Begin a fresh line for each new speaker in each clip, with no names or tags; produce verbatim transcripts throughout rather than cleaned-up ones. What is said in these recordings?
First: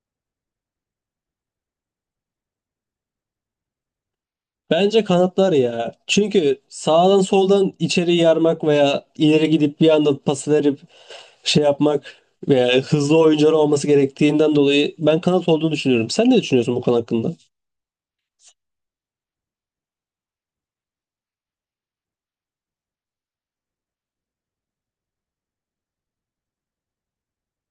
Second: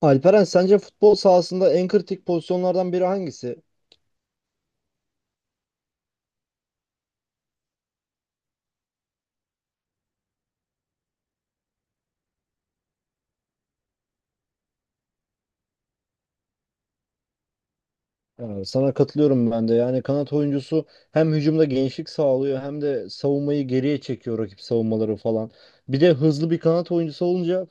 Alperen sence futbol sahasında en kritik pozisyonlardan biri hangisi?
Bence kanatlar ya. Çünkü sağdan soldan içeri yarmak veya ileri gidip bir anda pas verip şey yapmak veya hızlı oyuncular olması gerektiğinden dolayı ben kanat olduğunu düşünüyorum. Sen ne düşünüyorsun bu konu hakkında?
Ee, sana katılıyorum ben de. Yani kanat oyuncusu hem hücumda genişlik sağlıyor hem de savunmayı geriye çekiyor rakip savunmaları falan. Bir de hızlı bir kanat oyuncusu olunca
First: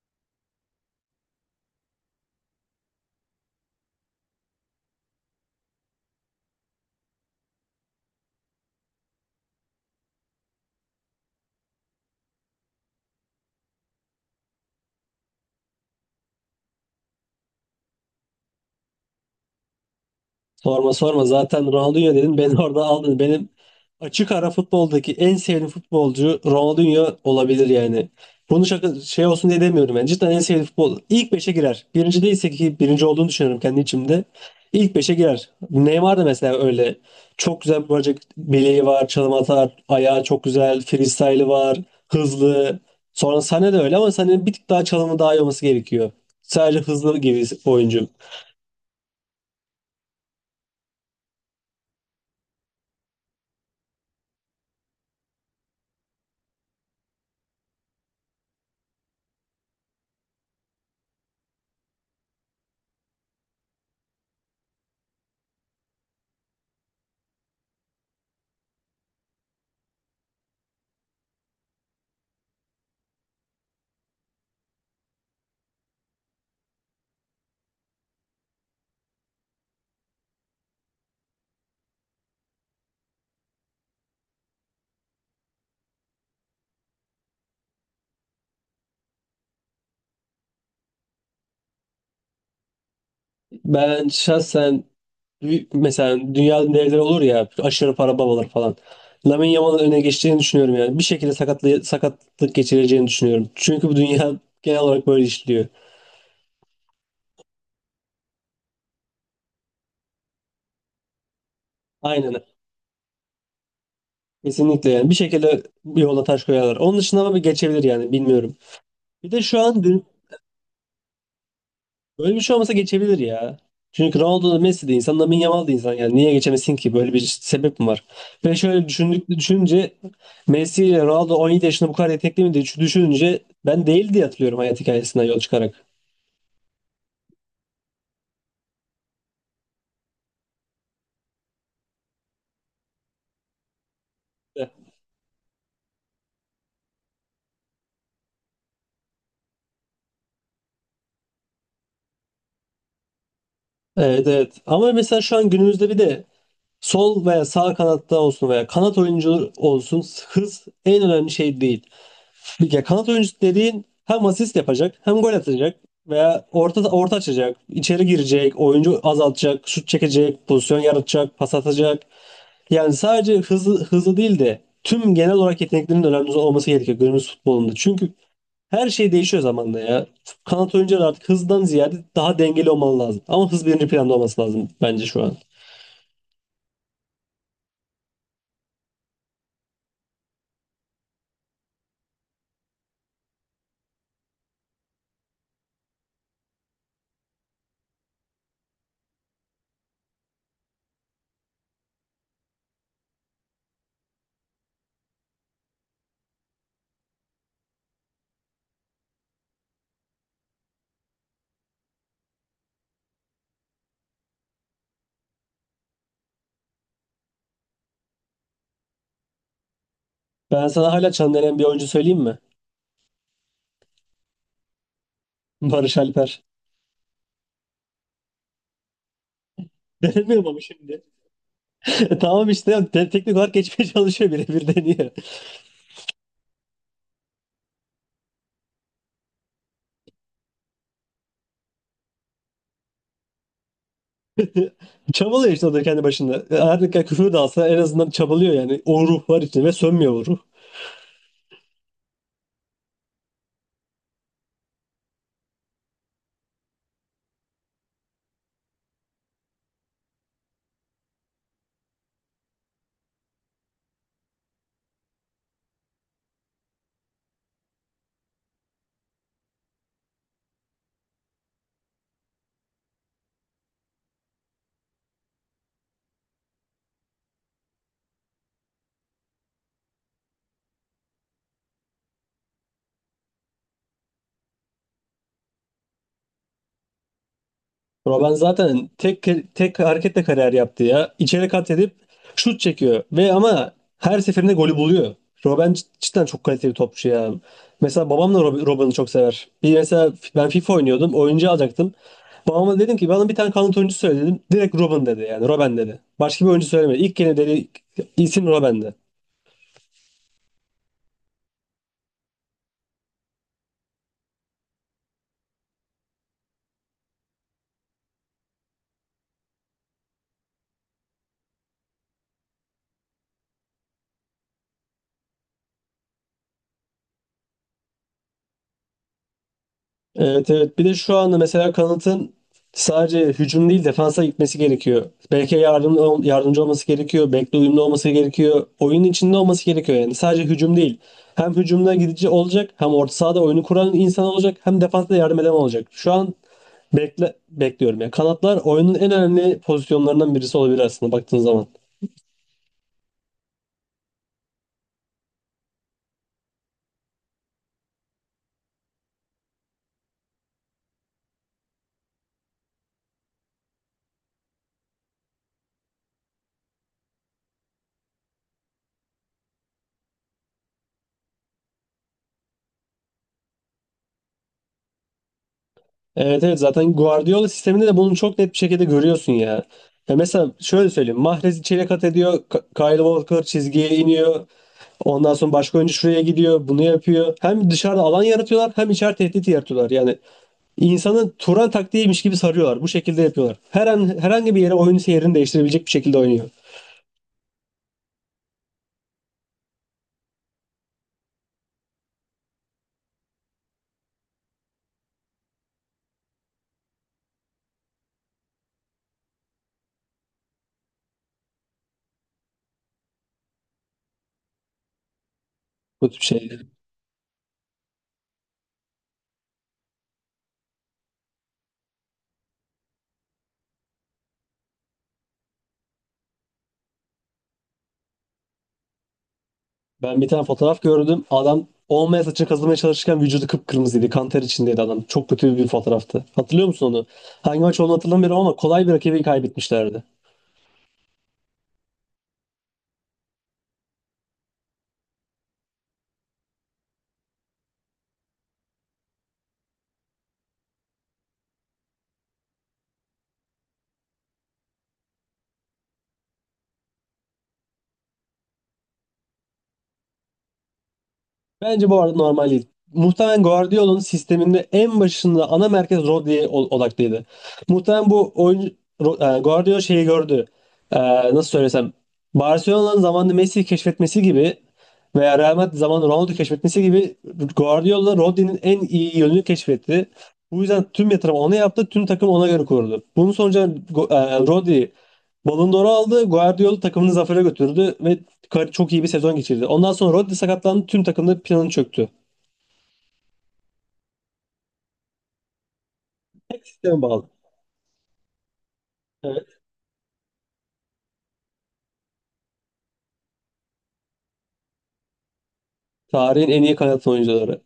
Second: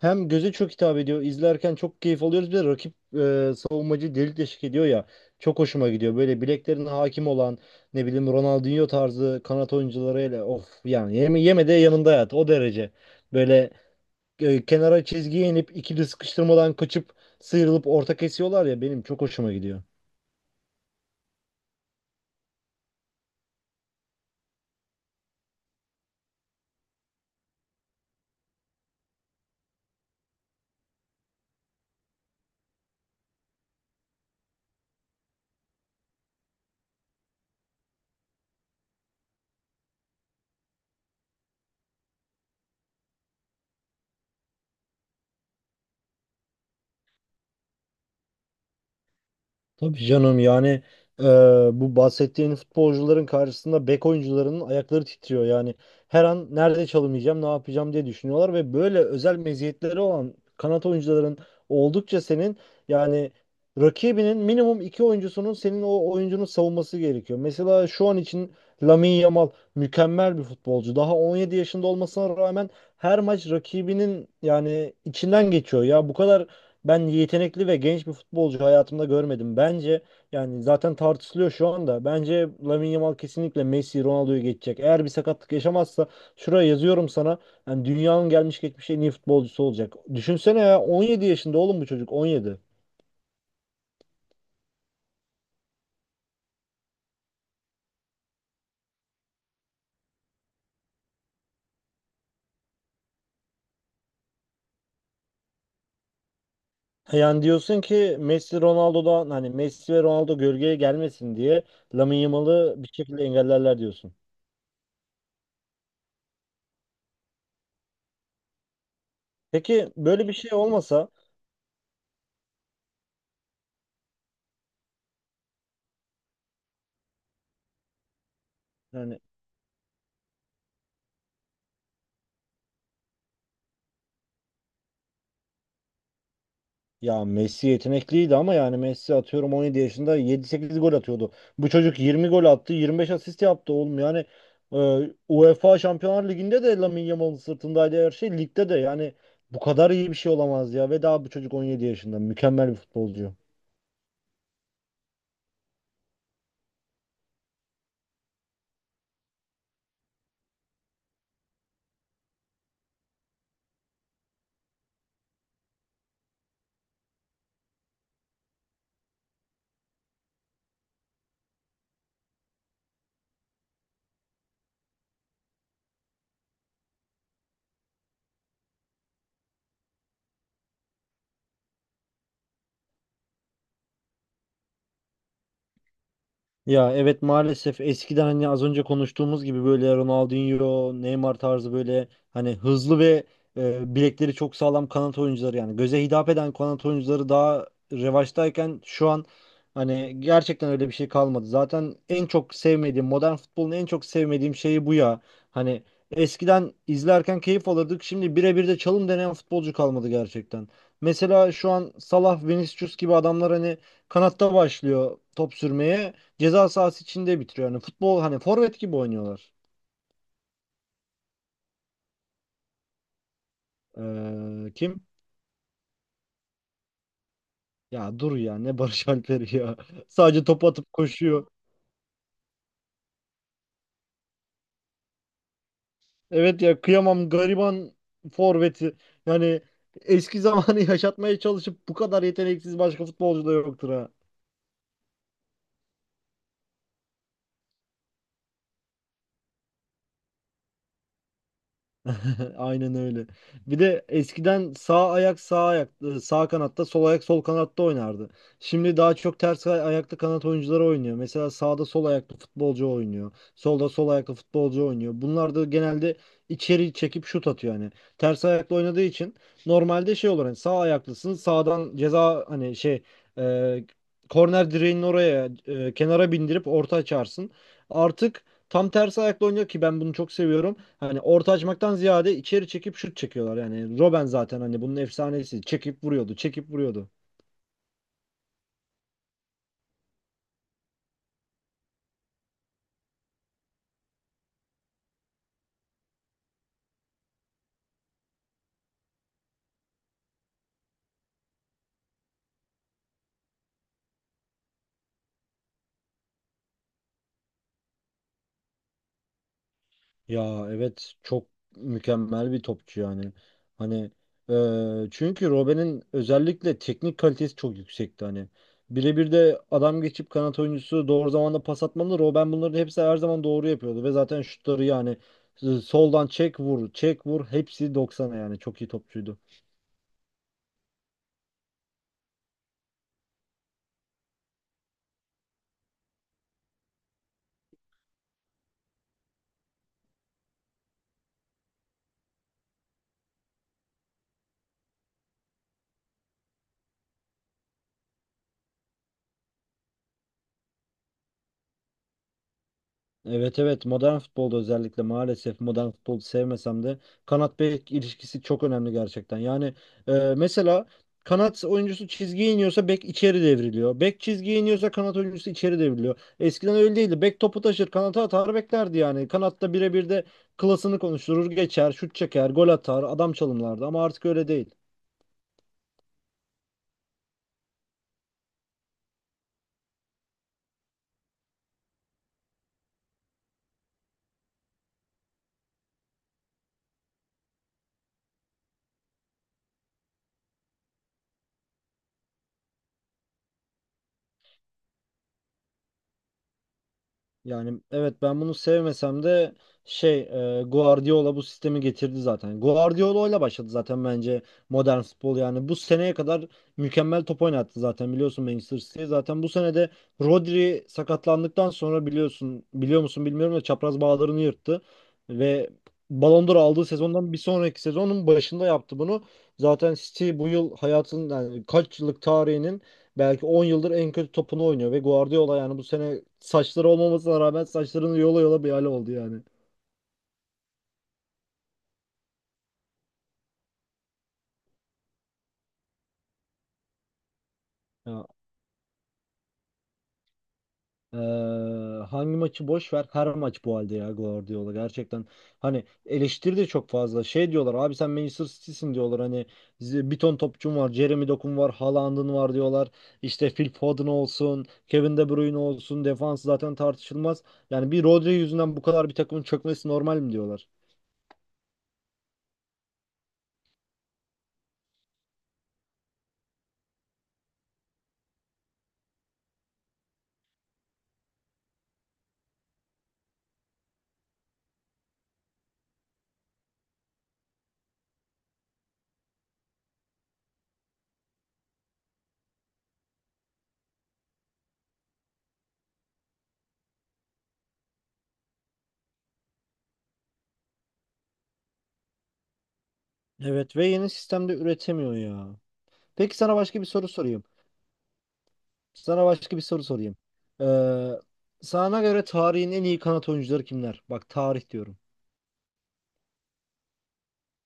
hem göze çok hitap ediyor. İzlerken çok keyif alıyoruz. Bir de rakip e, savunmacı delik deşik ediyor ya. Çok hoşuma gidiyor. Böyle bileklerine hakim olan ne bileyim Ronaldinho tarzı kanat oyuncularıyla of yani yeme, yeme de yanında yat o derece. Böyle e, kenara çizgiye inip ikili sıkıştırmadan kaçıp sıyrılıp orta kesiyorlar ya benim çok hoşuma gidiyor.
Sorma sorma zaten Ronaldinho dedin beni orada aldın. Benim açık ara futboldaki en sevdiğim futbolcu Ronaldinho olabilir yani. Bunu şaka şey olsun diye demiyorum yani. Cidden en sevdiğim futbol. İlk beşe girer. Birinci değilse ki birinci olduğunu düşünüyorum kendi içimde. İlk beşe girer. Neymar da mesela öyle. Çok güzel bir bacak bileği var, çalım atar, ayağı çok güzel, freestyle'ı var, hızlı. Sonra Sané de öyle ama Sané'nin bir tık daha çalımı daha iyi olması gerekiyor. Sadece hızlı gibi oyuncu.
Tabii canım yani e, bu bahsettiğin futbolcuların karşısında bek oyuncularının ayakları titriyor. Yani her an nerede çalımayacağım, ne yapacağım diye düşünüyorlar ve böyle özel meziyetleri olan kanat oyuncuların oldukça senin yani rakibinin minimum iki oyuncusunun senin o oyuncunun savunması gerekiyor. Mesela şu an için Lamine Yamal mükemmel bir futbolcu. Daha on yedi yaşında olmasına rağmen her maç rakibinin yani içinden geçiyor. Ya bu kadar ben yetenekli ve genç bir futbolcu hayatımda görmedim. Bence yani zaten tartışılıyor şu anda. Bence Lamine Yamal kesinlikle Messi, Ronaldo'yu geçecek. Eğer bir sakatlık yaşamazsa şuraya yazıyorum sana. Yani dünyanın gelmiş geçmiş en iyi futbolcusu olacak. Düşünsene ya on yedi yaşında oğlum, bu çocuk on yedi.
Ben şahsen Bir- mesela dünyanın devleri olur ya aşırı para babalar falan. Lamine Yamal'ın öne geçeceğini düşünüyorum yani. Bir şekilde sakatlı, sakatlık geçireceğini düşünüyorum. Çünkü bu dünya genel olarak böyle işliyor.
Yani diyorsun ki Messi Ronaldo'dan hani Messi ve Ronaldo gölgeye gelmesin diye Lamine
Aynen.
Yamal'ı bir şekilde engellerler diyorsun.
Kesinlikle yani. Bir şekilde bir yola taş koyarlar. Onun dışında ama bir geçebilir yani bilmiyorum. Bir de şu an
Peki
dü-
böyle bir şey olmasa
Böyle bir şey olmasa geçebilir ya. Çünkü Ronaldo da Messi de insan, Lamine Yamal da insan. Yani niye geçemesin ki? Böyle bir sebep mi var? Ve şöyle
yani.
düşündük, düşününce Messi ile Ronaldo on yedi yaşında bu kadar yetenekli miydi? Şu Düşününce ben değil diye hatırlıyorum hayat hikayesinden yol çıkarak.
Ya Messi yetenekliydi ama yani Messi atıyorum on yedi yaşında yedi sekiz gol atıyordu. Bu çocuk yirmi gol attı, yirmi beş asist yaptı oğlum. Yani e, UEFA Şampiyonlar Ligi'nde de Lamine Yamal'ın sırtındaydı her şey. Ligde de yani bu kadar iyi bir şey olamaz ya. Ve daha bu çocuk on yedi yaşında. Mükemmel bir futbolcu.
Evet evet. Ama mesela şu an günümüzde bir de sol veya sağ kanatta olsun veya kanat oyuncu olsun hız en önemli şey değil. Ya kanat oyuncusu dediğin hem asist yapacak, hem gol atacak veya orta orta açacak, içeri girecek, oyuncu azaltacak, şut çekecek, pozisyon yaratacak, pas atacak. Yani sadece hızlı hızlı değil de tüm genel olarak yeteneklerinin önemli olması gerekiyor günümüz futbolunda. Çünkü her şey değişiyor zamanla ya. Kanat oyuncuları artık hızdan ziyade daha dengeli olmalı lazım. Ama hız birinci planda olması lazım bence şu an.
Ya evet, maalesef eskiden hani az önce konuştuğumuz gibi böyle Ronaldinho, Neymar tarzı böyle hani hızlı ve e, bilekleri çok sağlam kanat oyuncuları yani göze hitap eden kanat oyuncuları daha revaçtayken şu an hani gerçekten öyle bir şey kalmadı. Zaten en çok sevmediğim modern futbolun en çok sevmediğim şeyi bu ya. Hani eskiden izlerken keyif alırdık. Şimdi birebir de çalım deneyen futbolcu kalmadı gerçekten. Mesela şu an Salah, Vinicius gibi adamlar hani kanatta başlıyor top sürmeye, ceza sahası içinde bitiriyor. Yani futbol hani forvet gibi oynuyorlar.
Ben sana hala çan denen bir oyuncu söyleyeyim mi?
Ee, kim?
Barış Alper.
Ya dur ya, ne Barış Alper'i ya. Sadece
Denemiyorum ama
top atıp
şimdi.
koşuyor.
Tamam işte de- teknik olarak geçmeye çalışıyor, birebir deniyor.
Evet ya, kıyamam gariban forveti. Yani eski zamanı yaşatmaya çalışıp bu kadar yeteneksiz başka futbolcu da yoktur ha.
Çabalıyor işte o da kendi başında. E, Her ne kadar küfür de alsa en azından çabalıyor yani. O ruh var içinde ve sönmüyor o ruh.
Aynen öyle. Bir de eskiden sağ ayak sağ ayak e, sağ kanatta, sol ayak sol kanatta oynardı. Şimdi daha çok ters ay- ayaklı kanat oyuncuları oynuyor. Mesela sağda sol ayaklı futbolcu oynuyor. Solda sol ayaklı futbolcu oynuyor. Bunlar da genelde içeri çekip şut atıyor hani. Ters ayaklı oynadığı için normalde şey olur hani sağ ayaklısın sağdan ceza hani şey e, korner direğinin oraya e, kenara bindirip orta açarsın. Artık tam tersi ayakla oynuyor ki ben bunu çok seviyorum, hani orta açmaktan ziyade içeri çekip şut çekiyorlar. Yani Robben zaten hani bunun efsanesi. Çekip vuruyordu, çekip vuruyordu.
Bro ben zaten tek tek hareketle kariyer yaptı ya. İçeri kat edip şut çekiyor ve ama her seferinde golü buluyor. Robben cid- cidden çok kaliteli topçu ya. Mesela babam da Rob- Robben'i çok sever. Bir mesela f- ben FIFA oynuyordum, oyuncu alacaktım. Babama dedim ki bana bir tane kanat oyuncu söyle dedim. Direkt Robben dedi yani, Robben dedi. Başka bir oyuncu söylemedi. İlk gene dedi isim Robben'di.
Ya evet, çok mükemmel bir topçu yani. Hani e, çünkü Robben'in özellikle teknik kalitesi çok yüksekti hani. Birebir de adam geçip kanat oyuncusu doğru zamanda pas atmalı. Robben bunların hepsi her zaman doğru yapıyordu ve zaten şutları yani e, soldan çek vur, çek vur, hepsi doksana, yani çok iyi topçuydu.
Evet evet. Bir de şu anda mesela kanatın sadece hücum değil defansa gitmesi gerekiyor. Belki yardım, yardımcı olması gerekiyor. Bekle uyumlu olması gerekiyor. Oyunun içinde olması gerekiyor yani. Sadece hücum değil. Hem hücumda gidici olacak, hem orta sahada oyunu kuran insan olacak, hem defansta yardım eden olacak. Şu an bekle, bekliyorum. Yani kanatlar oyunun en önemli pozisyonlarından birisi olabilir aslında baktığın zaman.
Evet evet, modern futbolda özellikle maalesef modern futbolu sevmesem de kanat bek ilişkisi çok önemli gerçekten. Yani e, mesela kanat oyuncusu çizgiye iniyorsa bek içeri devriliyor. Bek çizgiye iniyorsa kanat oyuncusu içeri devriliyor. Eskiden öyle değildi. Bek topu taşır, kanata atar beklerdi yani. Kanatta birebir de klasını konuşturur, geçer, şut çeker, gol atar, adam çalımlardı ama artık öyle değil.
Evet evet zaten Guardiola sisteminde de bunu çok net bir şekilde görüyorsun ya. Ya mesela şöyle söyleyeyim. Mahrez içeri kat ediyor. Ka- Kyle Walker çizgiye iniyor. Ondan sonra başka oyuncu şuraya gidiyor. Bunu yapıyor. Hem dışarıda alan yaratıyorlar hem içeride tehdit yaratıyorlar. Yani insanı Turan taktiğiymiş gibi sarıyorlar. Bu şekilde yapıyorlar. Her an herhangi bir yere oyun seyrini değiştirebilecek bir şekilde oynuyor.
Yani evet, ben bunu sevmesem de şey e, Guardiola bu sistemi getirdi zaten. Guardiola ile başladı zaten bence modern futbol yani. Bu seneye kadar mükemmel top oynattı zaten, biliyorsun Manchester City. Zaten bu sene de Rodri sakatlandıktan sonra biliyorsun, biliyor musun bilmiyorum da, çapraz bağlarını yırttı ve
Bu tip
Ballon
şey.
d'Or aldığı sezondan bir sonraki sezonun başında yaptı bunu. Zaten City bu yıl hayatın yani kaç yıllık tarihinin, belki on yıldır en kötü topunu oynuyor ve Guardiola yani bu sene saçları olmamasına rağmen saçlarını yola yola bir hale oldu yani.
Ben bir tane fotoğraf gördüm. Adam olmayan saçını kazımaya çalışırken vücudu kıpkırmızıydı. Kan ter içindeydi adam. Çok kötü bir fotoğraftı. Hatırlıyor musun onu? Hangi maç olduğunu
Ya,
hatırlamıyorum ama kolay bir rakibi kaybetmişlerdi.
eee, hangi maçı boş ver, her maç bu halde ya Guardiola gerçekten. Hani eleştiri de çok fazla. Şey diyorlar, abi sen Manchester City'sin diyorlar hani, z- bir ton topçun var. Jeremy Dokun var, Haaland'ın var diyorlar. İşte Phil Foden olsun, Kevin De Bruyne olsun, defans zaten tartışılmaz. Yani bir Rodri yüzünden bu kadar bir takımın çökmesi normal mi diyorlar?
Bence bu arada normal değil. Muhtemelen Guardiola'nın sisteminde en başında ana merkez Rodri'ye ol- odaklıydı. Muhtemelen bu oyuncu Ro- e, Guardiola şeyi gördü. E, Nasıl söylesem, Barcelona'nın zamanında Messi'yi keşfetmesi gibi veya Real Madrid zamanında Ronaldo'yu keşfetmesi gibi Guardiola Rodri'nin en iyi yönünü keşfetti. Bu yüzden tüm yatırım ona yaptı, tüm takım ona göre kuruldu. Bunun sonucu Go- e, Rodri Ballon d'Or'u aldı, Guardiola takımını zafere götürdü ve Kar- çok iyi bir sezon geçirdi. Ondan sonra Rodri sakatlandı. Tüm takımda planı çöktü.
Evet ve yeni sistemde üretemiyor ya. Peki sana başka bir
Sisteme
soru
bağlı.
sorayım. Sana
Evet.
başka bir soru sorayım. Ee, Sana göre tarihin en iyi kanat oyuncuları kimler? Bak, tarih diyorum.
Tarihin en iyi kanat oyuncuları.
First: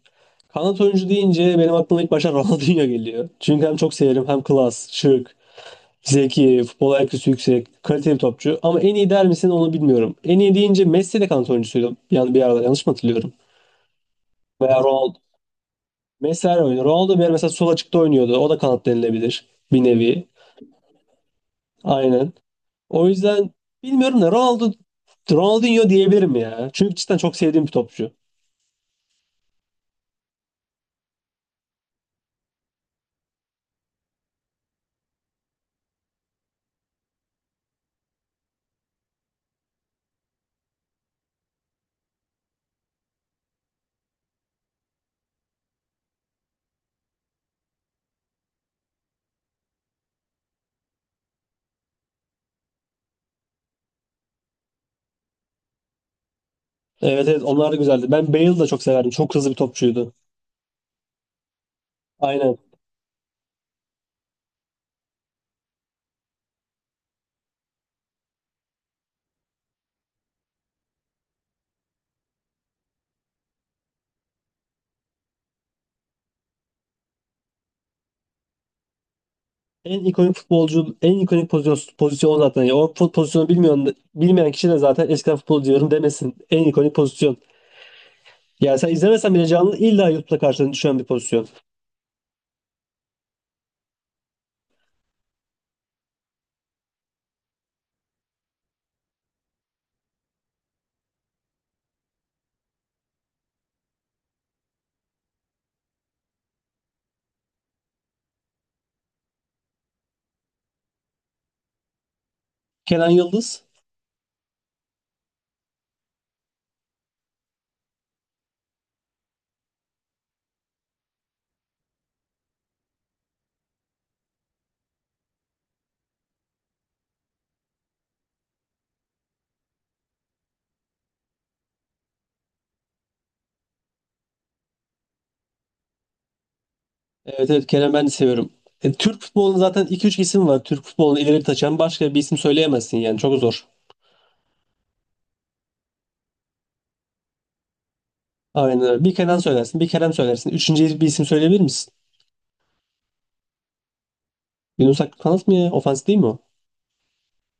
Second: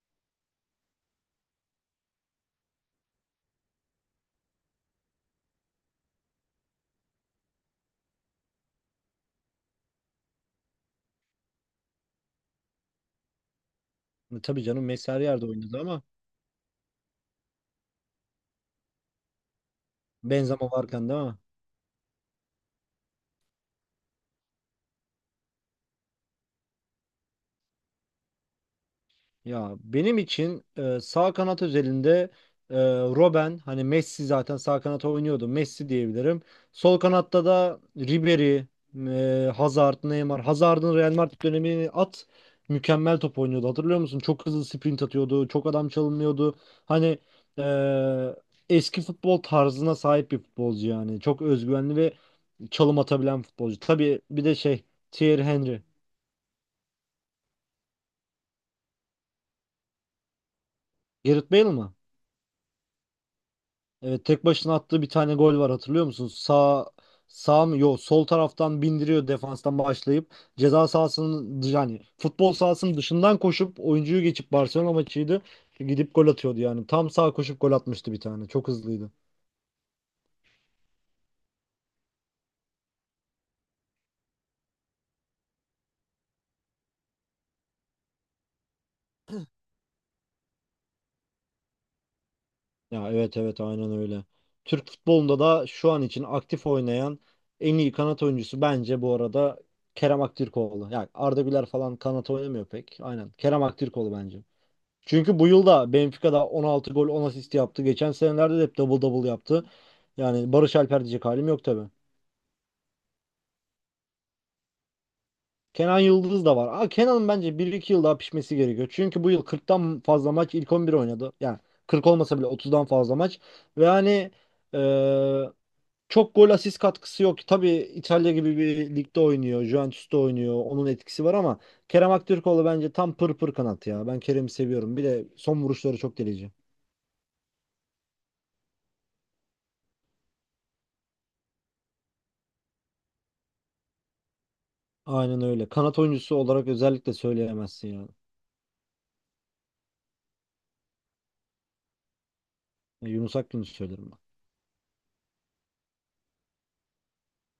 Kanat oyuncu deyince benim aklıma ilk başta Ronaldinho geliyor. Çünkü hem çok severim hem klas, şık, zeki, futbol I Q'su yüksek, kaliteli topçu. Ama en iyi der misin onu bilmiyorum. En iyi deyince Messi de kanat oyuncusuydu. Yani bir arada yanlış mı hatırlıyorum?
Tabii
Veya
canım, Messi
Ronaldo.
her yerde oynadı ama
Messi her oynuyor. Ronaldo bir ara mesela sol açıkta oynuyordu. O da kanat denilebilir. Bir nevi.
Benzema varken değil mi?
Aynen. O yüzden bilmiyorum da Ronaldo Ronaldinho diyebilirim ya. Çünkü cidden çok sevdiğim bir topçu.
Ya benim için e, sağ kanat özelinde e, Robben, hani Messi zaten sağ kanata oynuyordu. Messi diyebilirim. Sol kanatta da Ribery, e, Hazard, Neymar. Hazard'ın Real Madrid dönemini at. Mükemmel top oynuyordu. Hatırlıyor musun? Çok hızlı sprint atıyordu. Çok adam çalınmıyordu. Hani e, eski futbol tarzına sahip bir futbolcu yani. Çok özgüvenli ve çalım atabilen futbolcu. Tabii bir de şey, Thierry Henry.
Evet evet onlar da güzeldi. Ben Bale'ı da çok severdim. Çok hızlı bir topçuydu.
Gareth Bale mi?
Aynen.
Evet, tek başına attığı bir tane gol var, hatırlıyor musun? Sağ sağ mı? Yok, sol taraftan bindiriyor defanstan başlayıp ceza sahasının yani futbol sahasının dışından koşup oyuncuyu geçip. Barcelona maçıydı. Gidip gol atıyordu yani. Tam sağ koşup gol atmıştı bir tane. Çok hızlıydı.
En ikonik futbolcu, en ikonik pozisyon, pozisyon o zaten. Ya, o fut- pozisyonu bilmiyor, bilmeyen kişi de zaten eskiden futbolcu diyorum demesin. En ikonik pozisyon. Yani sen izlemesen bile canlı illa YouTube'da karşına düşen bir pozisyon.
Ya evet evet, aynen öyle. Türk futbolunda da şu an için aktif oynayan en iyi kanat oyuncusu bence bu arada Kerem Aktürkoğlu. Yani Arda Güler falan kanat oynamıyor pek. Aynen. Kerem Aktürkoğlu bence. Çünkü bu yıl da Benfica'da on altı gol on asist yaptı. Geçen senelerde de hep double double yaptı. Yani Barış Alper diyecek halim yok tabii.
Kenan Yıldız.
Kenan Yıldız da var. Aa, Kenan'ın bence bir iki yıl daha pişmesi gerekiyor. Çünkü bu yıl kırktan fazla maç ilk on bir oynadı. Yani kırk olmasa bile otuzdan fazla maç. Ve hani eee, çok gol asist katkısı yok. Tabii İtalya gibi bir ligde oynuyor. Juventus'ta oynuyor. Onun etkisi var ama Kerem Aktürkoğlu bence tam pır pır kanat ya. Ben Kerem'i seviyorum. Bir de son vuruşları çok delici.
Evet evet Kenan ben de seviyorum. E, Türk futbolunun zaten iki üç isim var. Türk futbolunu ileri taşıyan başka bir isim söyleyemezsin yani. Çok zor.
Aynen öyle. Kanat oyuncusu olarak özellikle söyleyemezsin yani.
Aynen öyle. Bir Kenan söylersin, bir Kerem söylersin. Üçüncü bir isim söyleyebilir misin?
Ya Yunus Akgün'ü söylerim
Yunus Akgül kanat mı ya? Ofans değil mi o?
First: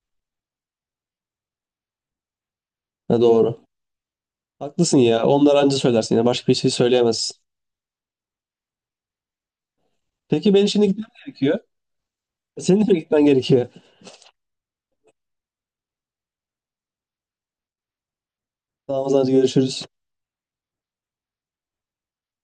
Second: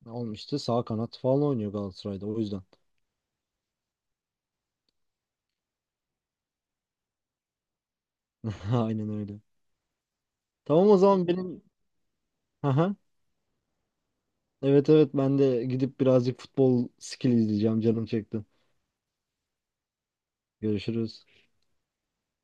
ben. Olmuştu. Sağ kanat falan oynuyor Galatasaray'da o yüzden.
Ha, doğru. Haklısın ya. Onları anca söylersin ya. Başka bir şey söyleyemezsin.
Aynen öyle.
Peki ben şimdi
Tamam, o
gitmem
zaman
gerekiyor.
benim...
Senin de
Aha.
mi gitmen gerekiyor?
Evet evet, ben de gidip birazcık futbol skill izleyeceğim. Canım çekti.
Tamam o zaman görüşürüz.
Görüşürüz.